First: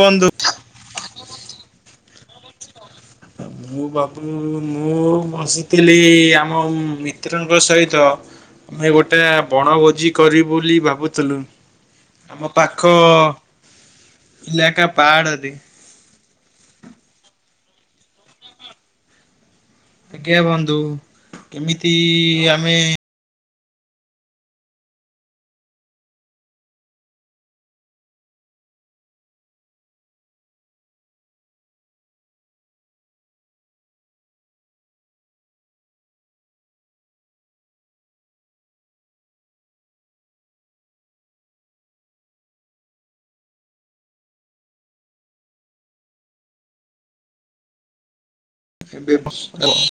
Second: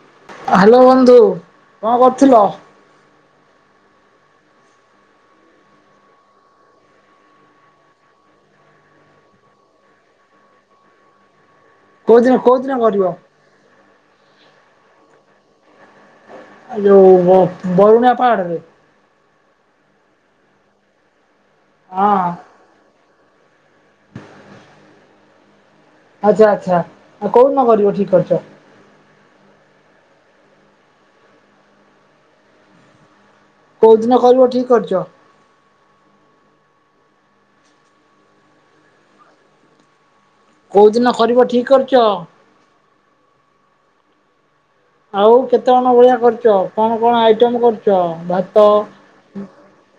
କୁହନ୍ତୁ? ହାଲୋ ବନ୍ଧୁ କଣ କରୁଥିଲ? ମୁଁ ବାବୁ ମୁଁ ବସିଥିଲି ଆମ ମିତ୍ରଙ୍କ ସହିତ। ଆମେ ଗୋଟେ ବଣଭୋଜି କରିବୁ ବୋଲି ଭାବୁଥିଲୁ। କୋଉଦିନ ଆମ କୋଉଦିନ ପାଖ କରିବ? ଇଲାକା ପାଆଡରେ। ଆ ଯେଉ ବାଉଣା ପାହାଡ଼ରେ? ଆଜ୍ଞା ବନ୍ଧୁ ଏମିତି ହଁ ଆମେ ଆଚ୍ଛା ଆଚ୍ଛା ଆଉ କୋଉଦିନ କରିବ ଠିକ କରିଛ? କଉଁଦିନ କରିବ ଠିକ୍ କରିଛ? କୋଉ ଦିନ କରିବ ଠିକ କରିଛ? ଆଉ କେତେ କଣ ଭଳିଆ କରୁଛ କଣ କଣ ଆଇଟମ କରୁଛ? ଭା ବେ [unintelligible]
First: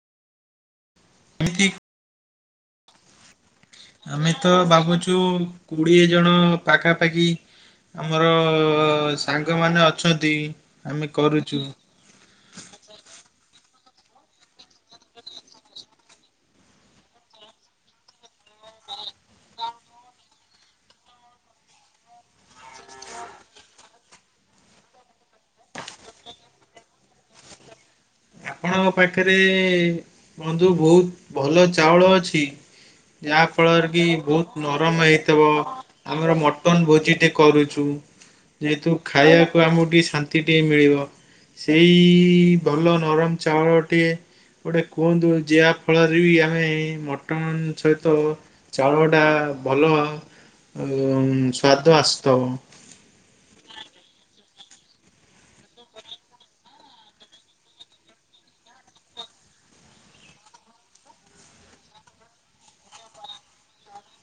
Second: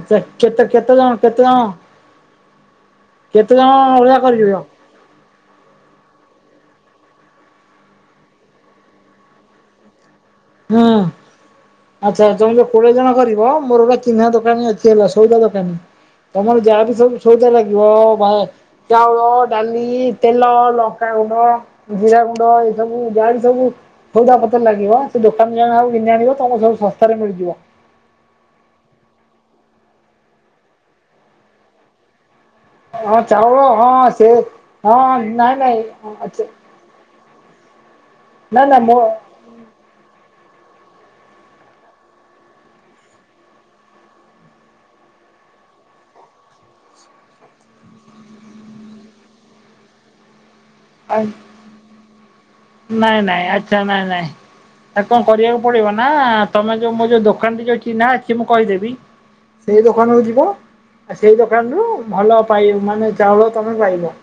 ଆଛା କେତେ କେତେ ଜଣ କେତେ ଜଣ? କେତେ ଜଣ ଭଳିଆ ଆମେ ତ କରିବ? ଭାବୁଚୁ କୋଡ଼ିଏ ଜଣ ପାଖାପାଖି ଆମର ସାଙ୍ଗମାନେ ଅଛନ୍ତି। ହୁଁ। ଆମେ କରୁଛୁ ଆଚ୍ଛା ତମେ ଯୋଉ କୋଡିଏ ଜଣ କରିବ ମୋର ଗୋଟେ ଚିହ୍ନା ଦୋକାନୀ ଅଛି ହେଲା ସଉଦା ଦୋକାନୀ। ତମର ଯାହା ବିି ସବୁ ସଉଦା ଲାଗିବ ଭା ଚାଉଳ ଡାଲି ତେଲ ଲଙ୍କାଗୁଣ୍ଡ ଜିରା ଗୁଣ୍ଡ ଏ ସବୁ ଜାହା ବି ସବୁ ସଉଦା ପତ୍ର ଲାଗିବ ସେ ଦୋକାନ ଯା ସବୁ [unintelligible] ତମକୁ ସବୁ ଶସ୍ତାରେ ମିଳିଯିବ। ଆପଣଙ୍କ ପାଖରେ ବନ୍ଧୁ ବହୁତ ଭଲ ଚାଉଳ ଅଛି? ହଁ ଯାହା ଚାଉଳ ଫଳରେ କି ହଁ ସେ ବହୁତ ହଁ ନରମ ହେଇଥିବ ନାଇଁ ନାଇଁ ଆମର ଆଚ୍ଛା ମ ଟନ ଭୋଜି ଟେ କରୁଛୁ ନାଇଁ ନାଇଁ ଯେହତୁ ମୋ ଖାଇବା ଆମକୁ ଟିକେ ଶାନ୍ତି ଟିକେ ମିଳିବ ସେଇ ଭଲ ନରମ ଚାଉଳଟିଏ ଗୋଟେ କୁହନ୍ତୁ ଯାହା ଫଳରେ ବି ଆମେ ମଟନ ସହିତ ଚାଉଳ ଟା ଭଲ ଉ ସ୍ଵାଦ ଆସୁଥିବ। ନାଇଁ ନାଇଁ ଆଛା ନାଇଁ ନାଇଁ। ଆ କଣ କରିବାକୁ ପଡିବ ନା ତମେ ଯୋଉ ମୋ ଯୋଉ ଦୋକାନ ରେ ଯୋଉ ଚିହ୍ନା ଅଛି ମୁଁ କହିଦେବି। ସେଇ ଦୋକାନକୁ ଯିବ। ଆ ସେଇ ଦୋକାନରୁୁ ଭଲ ପାଇ ମାନେ ଚାଉଳ ତମେ ପାଇବ।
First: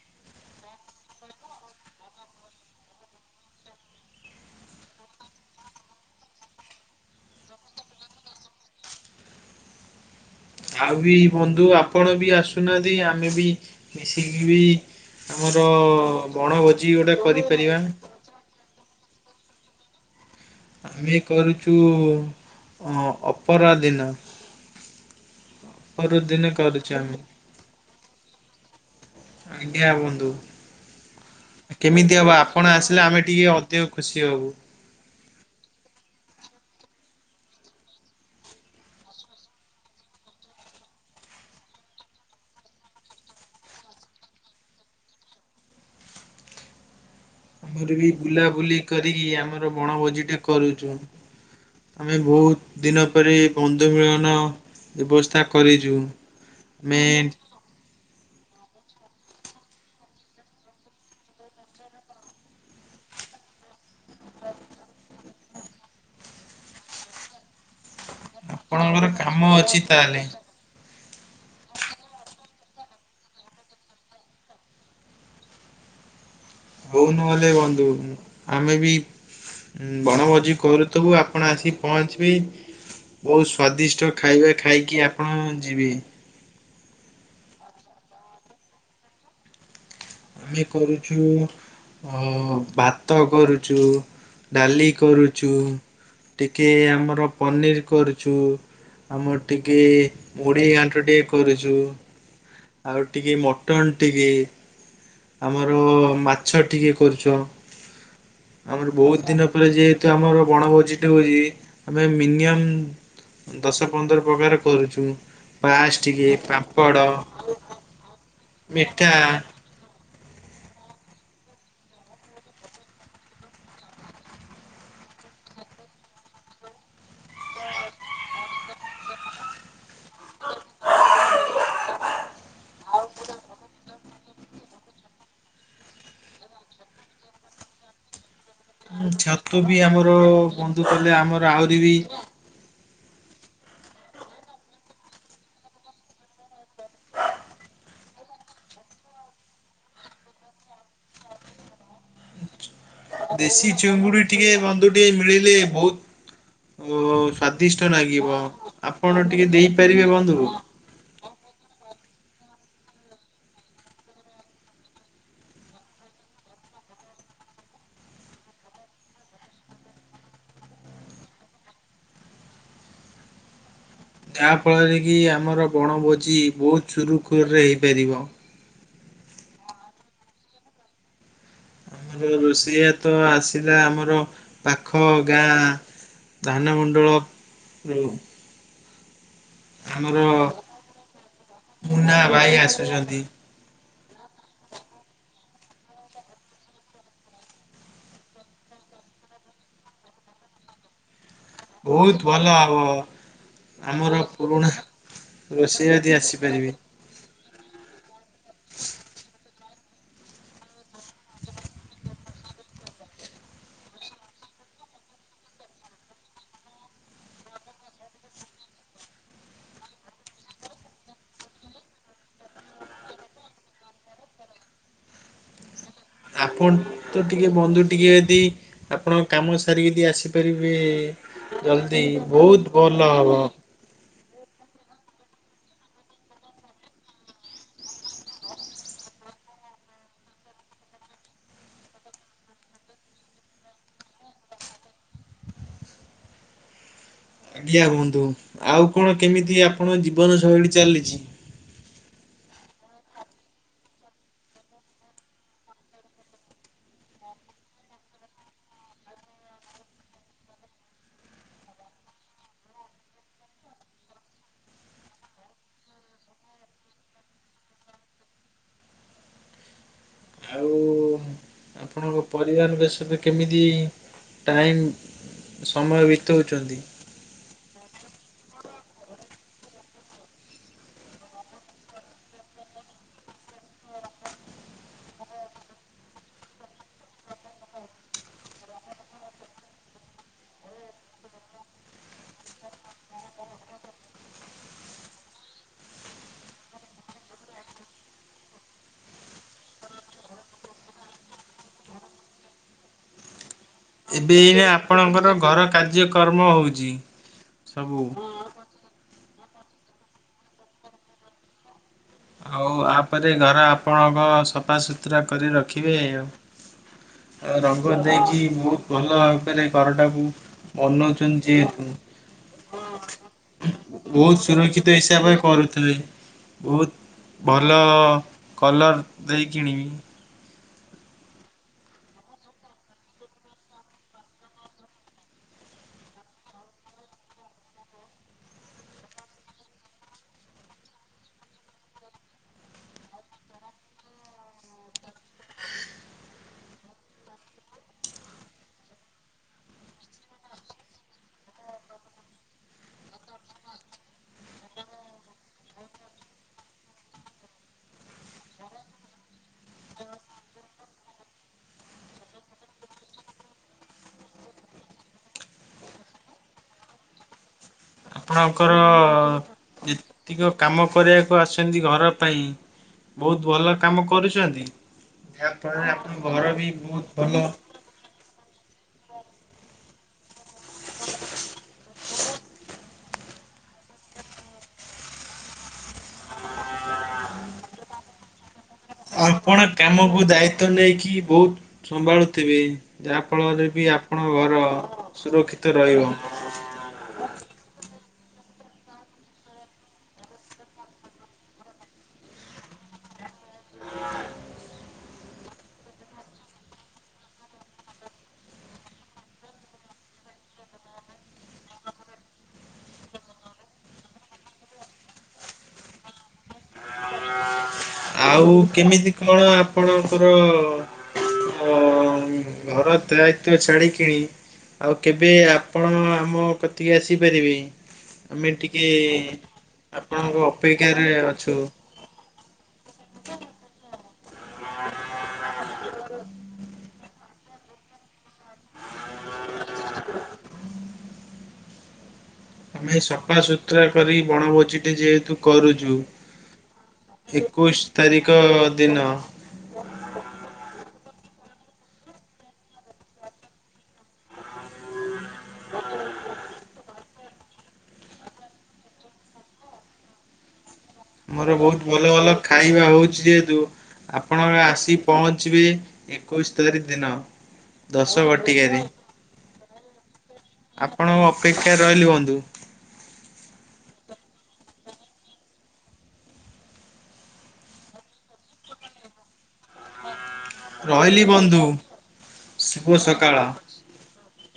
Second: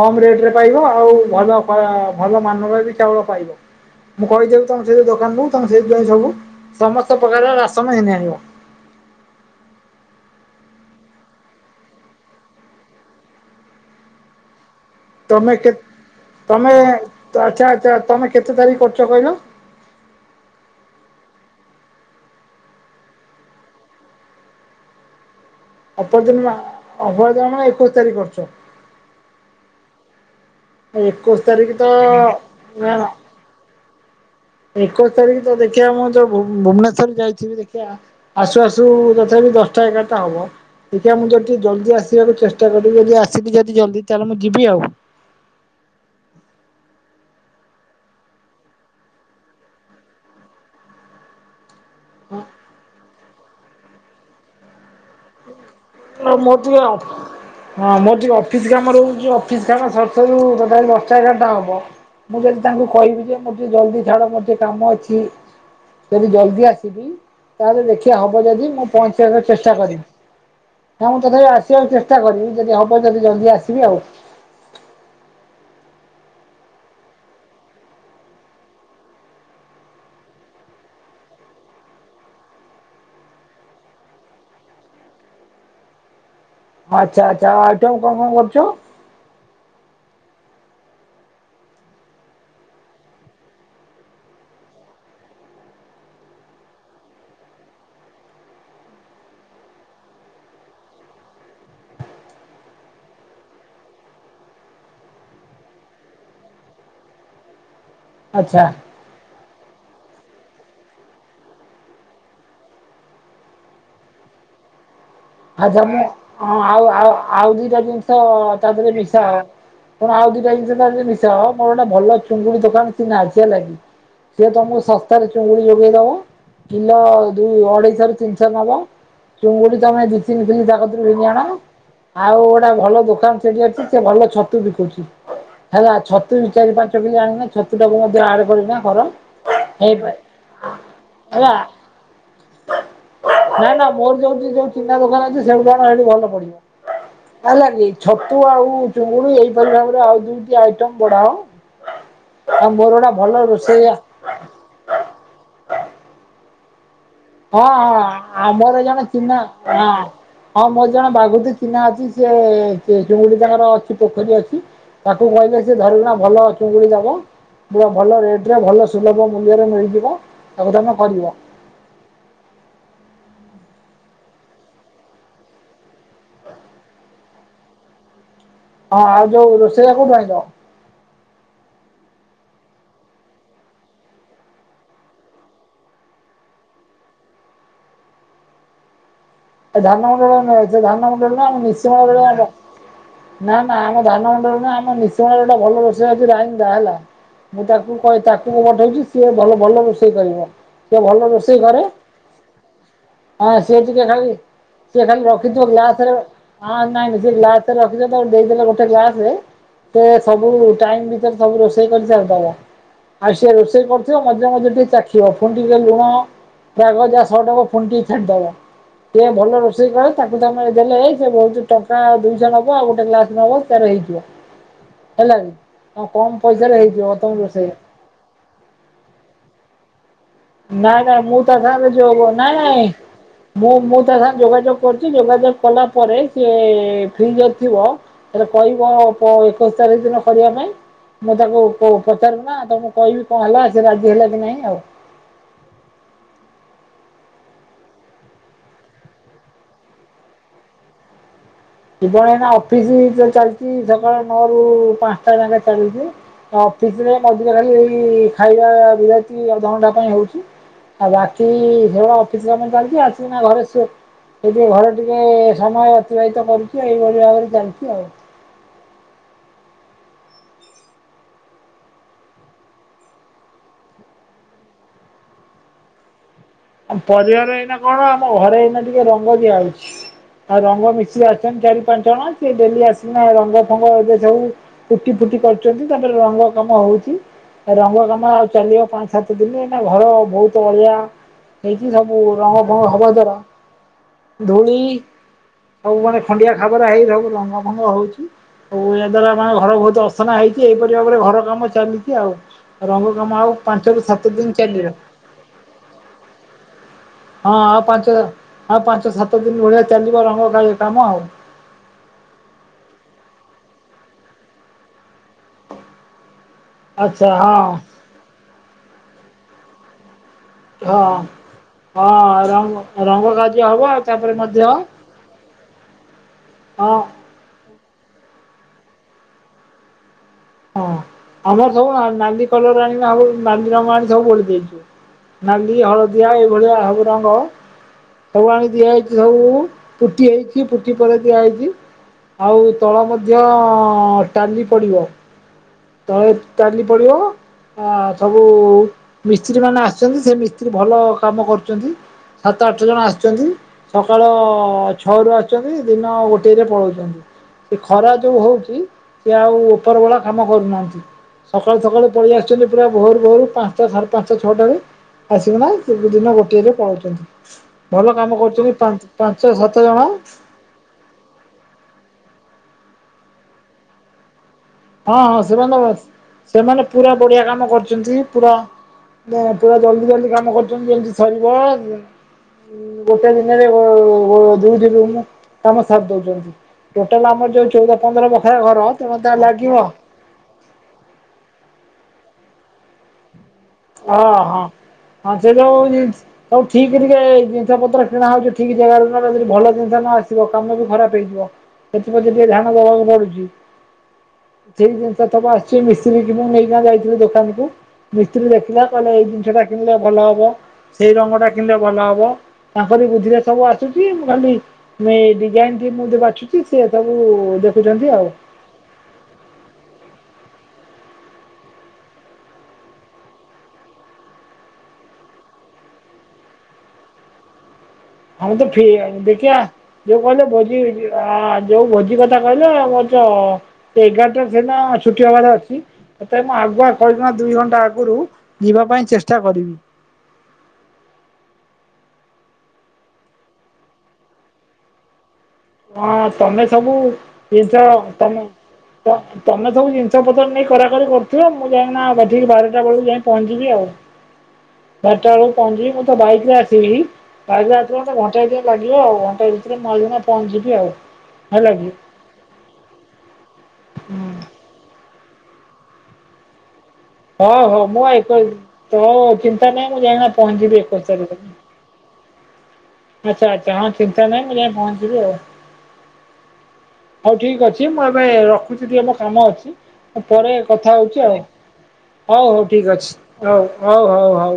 କମ୍ ରେଟ୍ ରେ ପାଇବ ଆଉ ଭଲ- ଭଲ ମାନ ରେ ବି ଚାଉଳ ପାଇବ। ମୁଁ କହିଦେବି ତମ ସେଇ ଦୋକାନକୁୁ ତମେ ସେଇଠୁ ଯାଇ ସବୁ ସମସ୍ତ ପ୍ରକାର ରାସନ ଘିନି ଆଣିବ। ଆଉ ବି ବନ୍ଧୁ ଆପଣ ବି ଆସୁନାହାନ୍ତି ଆମେ ବି ମିଶିକି ବି ତମେ ଆମର କେ ତମେ ବଣଭୋଜି ଗୋଟେ ଆଚ୍ଛା କରିପାରିବା। ଆଚ୍ଛା ତମେ କେତେ ତାରିଖ୍ କରୁଚ କହିଲ? ଆମେ କରୁଚୁ ଅ- ଅପରାଦିନ। କରୁଛୁ ଆମେ। ଅପରଦିନି-ଅପରଦିନି ମାନେ ଏକୋଇଶି ତାରିଖ୍ କରୁଚ? ଆଜ୍ଞା ବନ୍ଧୁ ଏକୋଇଶ ତାରିଖ ତ କେମିତି ହବ ଆପଣ ଆସିଲେ ଆମେ ଟିକେ ଅଧିକ ଖୁସି ହବୁ। ଏକୋଇଶି ତାରିଖ୍ ତ ଦେଖିବା ମୁଁ ଯଉ ଭୁ-ଭୁବନେଶ୍ଵରରେ ଯାଇଥିବି ଦେଖିବା। ଆସୁ ଆସୁ ତଥାପି ଦଶଟା ଏଗାର୍ ଟା ହବ। ଦେଖିଆ ମୁଁ ଯଦି ଜଲ୍ଦି ଆସିବାକୁ ଚେଷ୍ଟା କରିବି ଯଦି ଆସିଥିବି ଜଲ୍ଦି ତାହେଲେ ମୁଁ ଯିବି ଆଉ। ଆମର ବି ବୁଲାବୁଲି କରିକି ଆମର ବଣଭୋଜି ଟେ କରୁଚୁ। ଆମେ ବହୁତ୍ ଦିନ ପରେ ବନ୍ଧୁ ମିଳନ ବ୍ୟବସ୍ଥା କରିଚୁ। [unintelligible] ହଁ ମୋର ଟିକେ ଅଫିସ୍ କାମ ରହୁଚି ଅଫିସ କାମ ସରୁ ସରୁ ଦଶଟା ଏଗାର୍ ଟା ହବ। ମୁଁ ଯଦି ତାଙ୍କୁ କହିବି ଯେ ମୋତେ ଜଲ୍ଦି ଛାଡ଼ ମୋର ଟିକେ ମୋର ଟିକେ କାମ ଅଛି। ଯଦି ଜଲ୍ଦି ଆସିବି ତାହେଲେ ଦେଖିବା ହବ ଯଦି ମୁଁ ଆପଣଙ୍କର କାମ ପହଞ୍ଚିବାକୁ ଚେଷ୍ଟା ଅଛି କରିିବି। ତାହେଲେ ହଁ ମୁଁ ତଥାପି ଆସିବାକୁ ଚେଷ୍ଟା କରିବି ଯଦି ହବ ଯଦି ଜଲ୍ଦି ଆସିବି ଆଉ। ହଉ ନହେଲେ ବନ୍ଧୁ ଆମେ ବି ବଣଭୋଜି କରୁଥିବୁ ଆପଣ ଆସିକି ପହଞ୍ଚିବେ ବହୁତ୍ ସ୍ଵାଦିଷ୍ଟ ଖାଇବା ଖାଇକି ଆପଣ ଯିବେ। ହ ଆଚ୍ଛା ଆଚ୍ଛା ଆଉ ଆଇଟମ୍ କଣ କଣ କରୁଚ? ଆମେ କରୁଚୁ ଅ-ଭାତ କରୁଚୁ ଡାଲି କରୁଚୁ ଟିକେ ଆମର ପନିର୍ କରୁଚୁ। ଆମର ଟିକେ ମୁଢି ଘାଣ୍ଟ ଟିକେ କରୁଚୁ। ଆଉ ଟିକେ ମଟନ୍ ଟିକେ। ଆମର ମାଛ ଟିକେ କରୁଚ ଆଚ୍ଛା ଆମର ବହୁତ୍ ଦିନ ପରେ ଯେହେ ତୁ ଆମର ବଣଭୋଜି ଟେ ହଉଚି ଆମେ ମିନିୟମ୍ ଦଶ ପନ୍ଦର ପ୍ରକାର କରୁଚୁ। ଆଛା ମୁଁ- ହଁ ଆଉ ଆଉ- ଆଉ -ଆଉ ଦି ଟା ଜିନିଷ ତା ଦେହରେ ମିଠା ମିଶାହବ। କଣ ଆଉ [unintelligible] ଭଲ ଚୁଙ୍ଗୁଡି ଦୋକାନ ଚିହ୍ନା [unintelligible] ସିଏ ତମକୁ ଶସ୍ତାରେ ଚୁଙ୍ଗୁଡି ଯୋଗେଇ ଦବ। କିଲ ଦୁଇ ଅଢେଇଶ ରୁ ତିନିଶ ନବ ଚୁଙ୍ଗୁଡି ତମେ ଦି [unintelligible] ଆଉ ଗୋଟେ ଭଲ ଦୋକାନ ସେଠି ଅଛି ସେ ଭଲ ଛତୁ ବିକୁଚି। ହେଲା ଛତୁ ବି ଚାରି ପାଞ୍ଚ କିଲି ଆଣିଲେ ଛତୁ ଟାକୁ ମଧ୍ୟ ଆଡ୍ ଛତୁ [unintelligible] ବି ଆମର ହେଇପାରେ ବନ୍ଧୁ କଲେ ଆମର ହେଲା। ଆହୁରି ବି ନାଇ ନା ମୋର ଯଉ ଯଉ ଚିହ୍ନା ଦୋକାନ ଅଛି ସେଉଠୁ ଆଣ ହେଇଠୁ ଭଲ ପଡିବ। ହେଲା କିି ଛତୁ ଆଉ ଚିଙ୍ଗୁଡି ଏଇପରି ଭାବରେ ଆଉ ଦୁଇଟି ଆଇଟମ୍ ବଢାଅ। [unintelligible] ଦେଶୀ ରୋଷେଇଆ ଚିଙ୍ଗୁଡି ଟିକେ ବନ୍ଧୁ ଟିକେ ମିଳିଲେ ବହୁତ୍ ଅ- ହଁ- ହଁ ଆମର ଜଣେ ଚିହ୍ନା ଦେଇପାରିବେ ବନ୍ଧୁ? ଆ-ହଁ- ମୋର ଜଣେ [unintelligible] ଚିହ୍ନା ଅଛି ସେ ସେ ଜଉ ଗାଜାର ଅଛି ପୋଖରୀ ଅଛି। ତାକୁ କହିଲେ ସେ ଧରିକିନା ଭଲ ଚୁଙ୍ଗୁଡି ଦବ। ପୁରା ଭଲ ରେଟରେ ଭଲ ସୁଲଭ ମୂଲ୍ୟରେ ମିଳିଯିବ, ତାକୁ ତମେ କରିବ। ଯାହା ଫଳରେ କି ଆମର ବଣଭୋଜି ବହୁତ ସୁରୁଖୁରୁରେ ହେଇପାରିବ। ହଁ ଆଉ ଯୋଉ ରୋଷେଇଆ କୋଉଠି ଆଣିଛ? ଆମର ରୋଷେଇଆ ତ ଆସିଲା ଆମର ପାଖ ଗାଁ ଧାନମଣ୍ଡଳ ରୁ ଏ ଧାନମୁଣ୍ଡଳ ନୁହେଁ ସେ ଧାନମୁଣ୍ଡଳ ନା ଆମ ନିଶିମଳା ମୁନା ର ଆଗ ଭାଇ ଆସୁଛନ୍ତି। ନା ନା ଆମ ଧାନମୁଣ୍ଡଳରେ ନା ଆମ ନିଶିମଳାରେ ଗୋଟେ ଭଲ ରୋଷେଇଆ ଅଛି, ରାଇନଦା ହେଲା। ମୁଁ ତାକୁ କହି ତାକୁ ମୁଁ ପଠେଇଛି ସିଏ ଭଲ ଭଲ ରୋଷେଇ କରିବ। ସିଏ ଭଲ ରୋଷେଇ କରେ, ବହୁତ ଭଲ ହଁ ସିଏ ଟିକେ ଖାଲି ପୁଣାହା ଖାଲି ରଖିଥିବ ଗ୍ଲାସ ରେ ହ ନାଇଁ ସେ ଗ୍ଲାସ ରେ ରଖିଛ ଦେଇଦେଲେ ଗୋଟେ ଗ୍ଲାସରେ ସେ ସବୁ ଟାଇମ ଭିତରେ ସବୁ ରୋଷେଇ କରି ସାରିଦବ। ଆଉ ସିଏ ରୋଷେଇ କରୁଥିବ ମଝିରେ ମଝିରେ ଟିକେ ଚାଖିବ, ଫୁଣିଟିକିଏ ଲୁଣ ପଜା ଶହ ଟା ପ ଫୁଣି ଟ ଫେଦେଲା [unintelligible] ଟିକେ ଭଲ ରୋଷେଇ କରେ ତାକୁ ତମେ ଦେଲେ ସେ ବହୁତ ଟଙ୍କା ଦୁଇଶହ ନେବ ଆଉ ଗୋଟେ ଗ୍ଲାସ୍ ନବ ତାରେ ହେଇଯିବ ହେଲା ବି ହ କମ ଆପଣ ପଇସ ରେ ହେଇଯିବ ତ ତମ ଟିକେ ରୋଷେଇ ବନ୍ଧୁ ଟିକେ ଯଦି ଆପଣ କାମ ସାରିକି ଯଦ ଆସି ପାରିବେ ନାଇଁ ନାଇଁ ମୁଁ ତା ସାଙ୍ଗରେ ଜଲଦି, ଯୋଉ ନାଇଁ ବହୁତ ନାଇଁ ଭଲ ହବ। ମୁଁ ମୁଁ ତା ସାଙ୍ଗରେ ଯୋଗାଯୋଗ କରୁଛି, ଯୋଗାଯୋଗ କଲା ପରେ, ସେ ଫ୍ରି ଯଦି ଥିବ ହେଲେ କହିବ କଁ ଏକୋଇଶି ତାରିଖ ଦିନ କରିବା ପାଇଁ ମୁଁ ତାକୁ ପ ପଚାରିକିନା ତମକୁ କହିବି, କଣ ହେଲା ସେ ରାଜି ହେଲା କି ନାହିଁ ଆଉ ଆଜ୍ଞା ହୁଅନ୍ତୁ, ଆଉ କଣ କେମିତି ଆପଣଙ୍କ ଜୀବନ ଶୈଳୀ ଚାଲିଛି? ଜୀବନ ଏଇନା ଅଫିସ ଚାଲିଛି ସକାଳ ନଅ ରୁ ପାଞ୍ଚଟା ଯାକେ ଚାଲିଛି। ଅଫିସରେ ମଝିରେ ଖାଲି ଏଇ ଖାଇବା ନିହାତି ଅଧ ଘଣ୍ଟା ପାଇଁ ହଉଛି। ଆଉ ବାକି ଝ ଅଫିସ କାମ ଚାଲିଛି ଆସିବ ନା ଘରେ ସୋ ସେ ଟିକେ ଘରେ ଟିକେ ସମୟ ଅତିବାହିତ କରୁଛି, ଏଇଭଳି ଭାବରେ ଚାଲିଛି ଆଉ ଆଉ ଆପଣଙ୍କ ପରିବାର ବେଶରେ କେମିତି ଟାଇମ୍ ସମୟ ବିତୋଉଚନ୍ତି। ପରିବାର ଏଇନା କଣ, ଆମ ଘରେ ଏଇନା ଟିକେ ରଙ୍ଗ ଦିଆ ହେଉଛି। ଆଉ ରଙ୍ଗ ମିଶିକି ଆଶିଛନ୍ତି ଚାରି ପାଞ୍ଚ ଜଣ, ସେ ଡେଲି ଆସିକିନା ରଙ୍ଗ ଫଙ୍ଗ ଏବେ ସବୁ ହଉ ଫୁଟି ଫୁଟି କରୁଛନ୍ତି, ତାପରେ ରଙ୍ଗ କାମ ହଉଛି। ରଙ୍ଗ କାମ ଆଉ ଚାଲିବ ପାଞ୍ଚ ସାତ ଦିନ, ଏଇନା ଘର ବହୁତ ଅଳିଆ ହେଇକି ସବୁ ରଙ୍ଗ ଭଙ୍ଗ ହବ ଦ୍ଵାରା ଧୂଳି ସବୁ ମାନେ ଖଣ୍ଡିଆ ଖାବରା ହେଇ ସବୁ ରଙ୍ଗ ଫଙ୍ଗ ହଉଛି। ଓ ଏହା ଦ୍ଵାରା ଆମ ଘର ବହୁତ ଅସନା ହେଇଛି, ଏଇପରି ଭାବରେ ଘର କାମ ଚାଲିଛି ଆଉ ରଙ୍ଗ କାମ ଆଉ ପାଞ୍ଚରୁ ସାତ ଏବେ ଦିନ ଏଇନା ଚାଲିବ। ଆପଣଙ୍କର ଘର କାର୍ଯ୍ୟକମ ହଉଛି। ହଁ ଆଉ ସବୁ। ପାଞ୍ଚ ଆଉ ପାଞ୍ଚ ସାତ ଦିନ ଭଳିଆ ଚାଲିବ ରଙ୍ଗ କାଳି କାମ ଆଉ ତାପରେ ଘର ଆପଣଙ୍କ ସଫାସୁତୁରା କରି ରଖିବେ ଆଉ। ଆଚ୍ଛା ଆଉ ହଁ ରଙ୍ଗ ଦେଇକି ବହୁତ ଭଲ ଭାବରେ ଘରଟାକୁ ହଁ ଅନୋଉଛନ୍ତି ଯେହେତୁ ହଁ ରଙ୍ଗ ରଙ୍ଗ କାର୍ଯ୍ୟ ହବ ଆଉ ତାପରେ ବହୁତ ମଧ୍ୟ ହଁ ସୁରକ୍ଷିତ ହିସାବରେ କରୁଥି ତବେ ହଁ। ବହୁତ ଭଲ କଲର୍ ଦେଇ କିଣିବି ହଁ ଆମର ସବୁ ନାଲି କଲର ଆଣି ଆଉ ନାଲି ରଙ୍ଗ ଆଣି ସବୁ ବୋଳିଦେଇଛୁ। ନାଲି ହଳଦିଆ ଏଇଭଳିଆ ସବୁ ରଙ୍ଗ। ସବୁ ଆଣି ଦିଆଯାଇଛି ସବୁ ପୁଟି ହେଇଛି ପୁଟି ପରେ ଦିଆହେଇଛି। ଆଉ ତଳ ମଧ୍ୟ ଟାଲି ପଡିବ। ତଳେ ଟାଲି ପଡିବ। ଆ ସବୁ ମିସ୍ତ୍ରୀ ମାନେ ଆସିଛନ୍ତି ସେ ମିସ୍ତ୍ରୀ ଭଲ କାମ କରୁଛନ୍ତି। ସାତ ଆଠ ଜଣ ଆସିଛନ୍ତି। ସକାଳ ଛଅରୁୁ ଆସୁଛନ୍ତି ଦିନ ଗୋଟିଏରେ ପଳଉଛନ୍ତି। ସେ ଖରା ଯୋଉ ହଉଛି ସେ ଆଉ ଉପର ବେଳା କାମ କରୁନାହାନ୍ତି। ସକାଳୁ ସକାଳୁ ପଳେଇ ଆସୁଛନ୍ତି ପୁରା ଭୋରୁ ଭୋରୁ ପାଞ୍ଚଟା ସାଢ଼େ ପାଞ୍ଚଟା ଛଅଟାରୁ। ଆସିକିନା ଦିନ ଗୋଟିଏରେ ପଳଉଛନ୍ତି। ଭଲ କାମ ଆପଣଙ୍କର କରୁଛନ୍ତି ପାଞ୍ଚ ସାତ ଜଣ। ଯେତିକ କାମ କରିବାକୁ ଆସଛନ୍ତି ଘର ପାଇଁ ବହୁତ ଭଲ କାମ କରୁଛନ୍ତି। ହଁ ହଁ ସେମାନେ ଯାହାଫଳରେ ତ ଆପଣଙ୍କ ଘର ବି ସେମାନେ ବହୁତ ପୁରା ଭଲ ବଢିଆ କାମ କରୁଛନ୍ତି ପୁରା। ନା ପୁରା ଜଲଦି ଜଲଦି କାମ କରୁଛନ୍ତି ଯେମତି ସରିବ। ଗୋଟେ ଦିନରେ ଦୁଇ ରୁମ୍ କାମ ସାରି ଦଉଛନ୍ତି। ଟୋଟାଲ ଆମର ଯୋଉ ଚଉଦ ପନ୍ଦର ବଖରା ଘର। ତେଣୁ ତା ଆପଣ ଲାଗିବ କାମକୁ ଦାୟିତ ନେଇକି ବହୁତ ସମ୍ଭାଳୁଥିବେ ଯାହା ଫଳରେ ବି ହଁ ଆପଣଙ୍କ ହଁ। ଘର ହଁ ସେ ଯୋଉ ସୁରକ୍ଷିତ ରହିବ। ସବୁ ଠିକ ଟିକେ ଜିନିଷ ପତ୍ର କିଣା ହଉଛି ଠିକ ଜାଗାରୁ ଯଦି ଭଲ ଜିନିଷ ନ ଆସିବ କାମ ବି ଖରାପ ହେଇଯିବ। ସେଥିପ୍ରତି ଟିକେ ଧ୍ୟାନ ଦବାକୁ ପଡୁଛି। ସେଇ ଜିନିଷ ସବୁ ଆସିଛି ମିସ୍ତ୍ରୀ କି ମୁଁ ନେଇକ ଯାଇଥିଲି ଦୋକାନ କୁ। ମିସ୍ତ୍ରୀ ଦେଖିଲା କହିଲେ ଏଇ ଜିନିଷଟା କିଣିଲେ ଭଲ ହବ ସେଇ ରଙ୍ଗଟା କିଣିଲେ ଭଲ ହବ। ତାଙ୍କରି ବୁଦ୍ଧିରେ ସବୁ ଆସୁଛି ମୁ ଖାଲି ମୁ ଏଇ ଡିଜାଇନ ଟି ମୁଁ ଯ ବାଛୁଛି ସେ ସବୁ ଦେଖୁଛନ୍ତି ଆଉ। ଆଉ କେମିତି କଣ ଆପଣଙ୍କର ଘର ଦାୟିତଵ ଛାଡି କିଣି ଆଉ କେବେ ଆପଣ ଆମ କତିକି ଆସିପାରିବେ। ଆମେ ହମ ତ ଟିକେ ଠିକ ଦେଖିବା ଯୋଉ ଆପଣଙ୍କ କହିଲେ ଭୋଜି ଅପେକ୍ଷାରେ ଅଛୁ। ଯୋଉ ଭୋଜି କ କହିଲେ ଆମ ଜ ଏଗାରଟାରେ ସିନା ଛୁଟି ହବାର ଅଛି। ତଥାପି ମୁଁ ଆଗୁଆ କହି ଦୁଇ ଘଣ୍ଟା ଆଗରୁ ଯିବା ପାଇଁ ଚେଷ୍ଟା କରିବି। ଆମେ ସଫାସୁତୁରା କରି ବଣଭୋଜି ଟେ ଯେହେତୁ କରୁଛୁ ହଁ ତମେ ସବୁ ଏକୋଇଶ ଜିନିଷ ତାରିଖ ତମେ ଦିନ ତମେ ସବୁ ଜିନିଷତ୍ର ନେଇ କରାକରି କରୁଥିବ, ମୁଁ ଯାଇକିଁନା ଠିକ୍ ବାରଟା ବେଳକୁ ଯାଇ ପହଞ୍ଚିବି ଆଉ। ବାରଟା ବେଳକୁ ପହଞ୍ଚିବି, ମୁଁ ତ ବାଇକ ରେ ଆସିବି। [unintelligible] ଘଣ୍ଟା ଟେଇ ଲାଗିବ ଆଉ, ଘଣ୍ଟାଏ ଭିତରେ [unintelligible] ପହଞ୍ଚିଯିବି ଆଉ। ମୋର ହେଲା ବହୁତ କି ଭଲ ଭଲ ଖାଇବା ହଉଛି ଯେହେତୁ, ହୁଁ ଆପଣ ଆସି ପହଞ୍ଚିବେ ଏକୋଇଶ ତାରିଖ ଦିନ। ହଉ ହଉ, ମୁଁ ପା ଦଶ ଏକ ଘଟିକାରେ ମୁଁ ଏ ଚିନ୍ତା ନାହିଁ ମୁଁ ଯାଇକି ପହଞ୍ଚିବି ଏକୋଇଶି ତାରିଖ ଦିନ। ଆଜ୍ଞା ରହିଲି ବନ୍ଧୁ। ଆଚ୍ଛା ଆଚ୍ଛାଁ ହଁ ଚିନ୍ତା ନାହିଁ ମୁଁ ଯାଇ ପହଞ୍ଚିବି ଆଉ। ହଉ ଠିକ୍ ଅଛି ମୁଁ ଏବେ ରଖୁଛି ଟିକେ ମୋ କାମ ଅଛି। ପରେ କଥା ହଉଛି ରହିଲି ଆଉ। ବନ୍ଧୁ ହଉ ହଉ ଠିକ ଶୁଭ ଅଛି ସକାଳ। ହଉ ହଉ ହଉ ହଉ।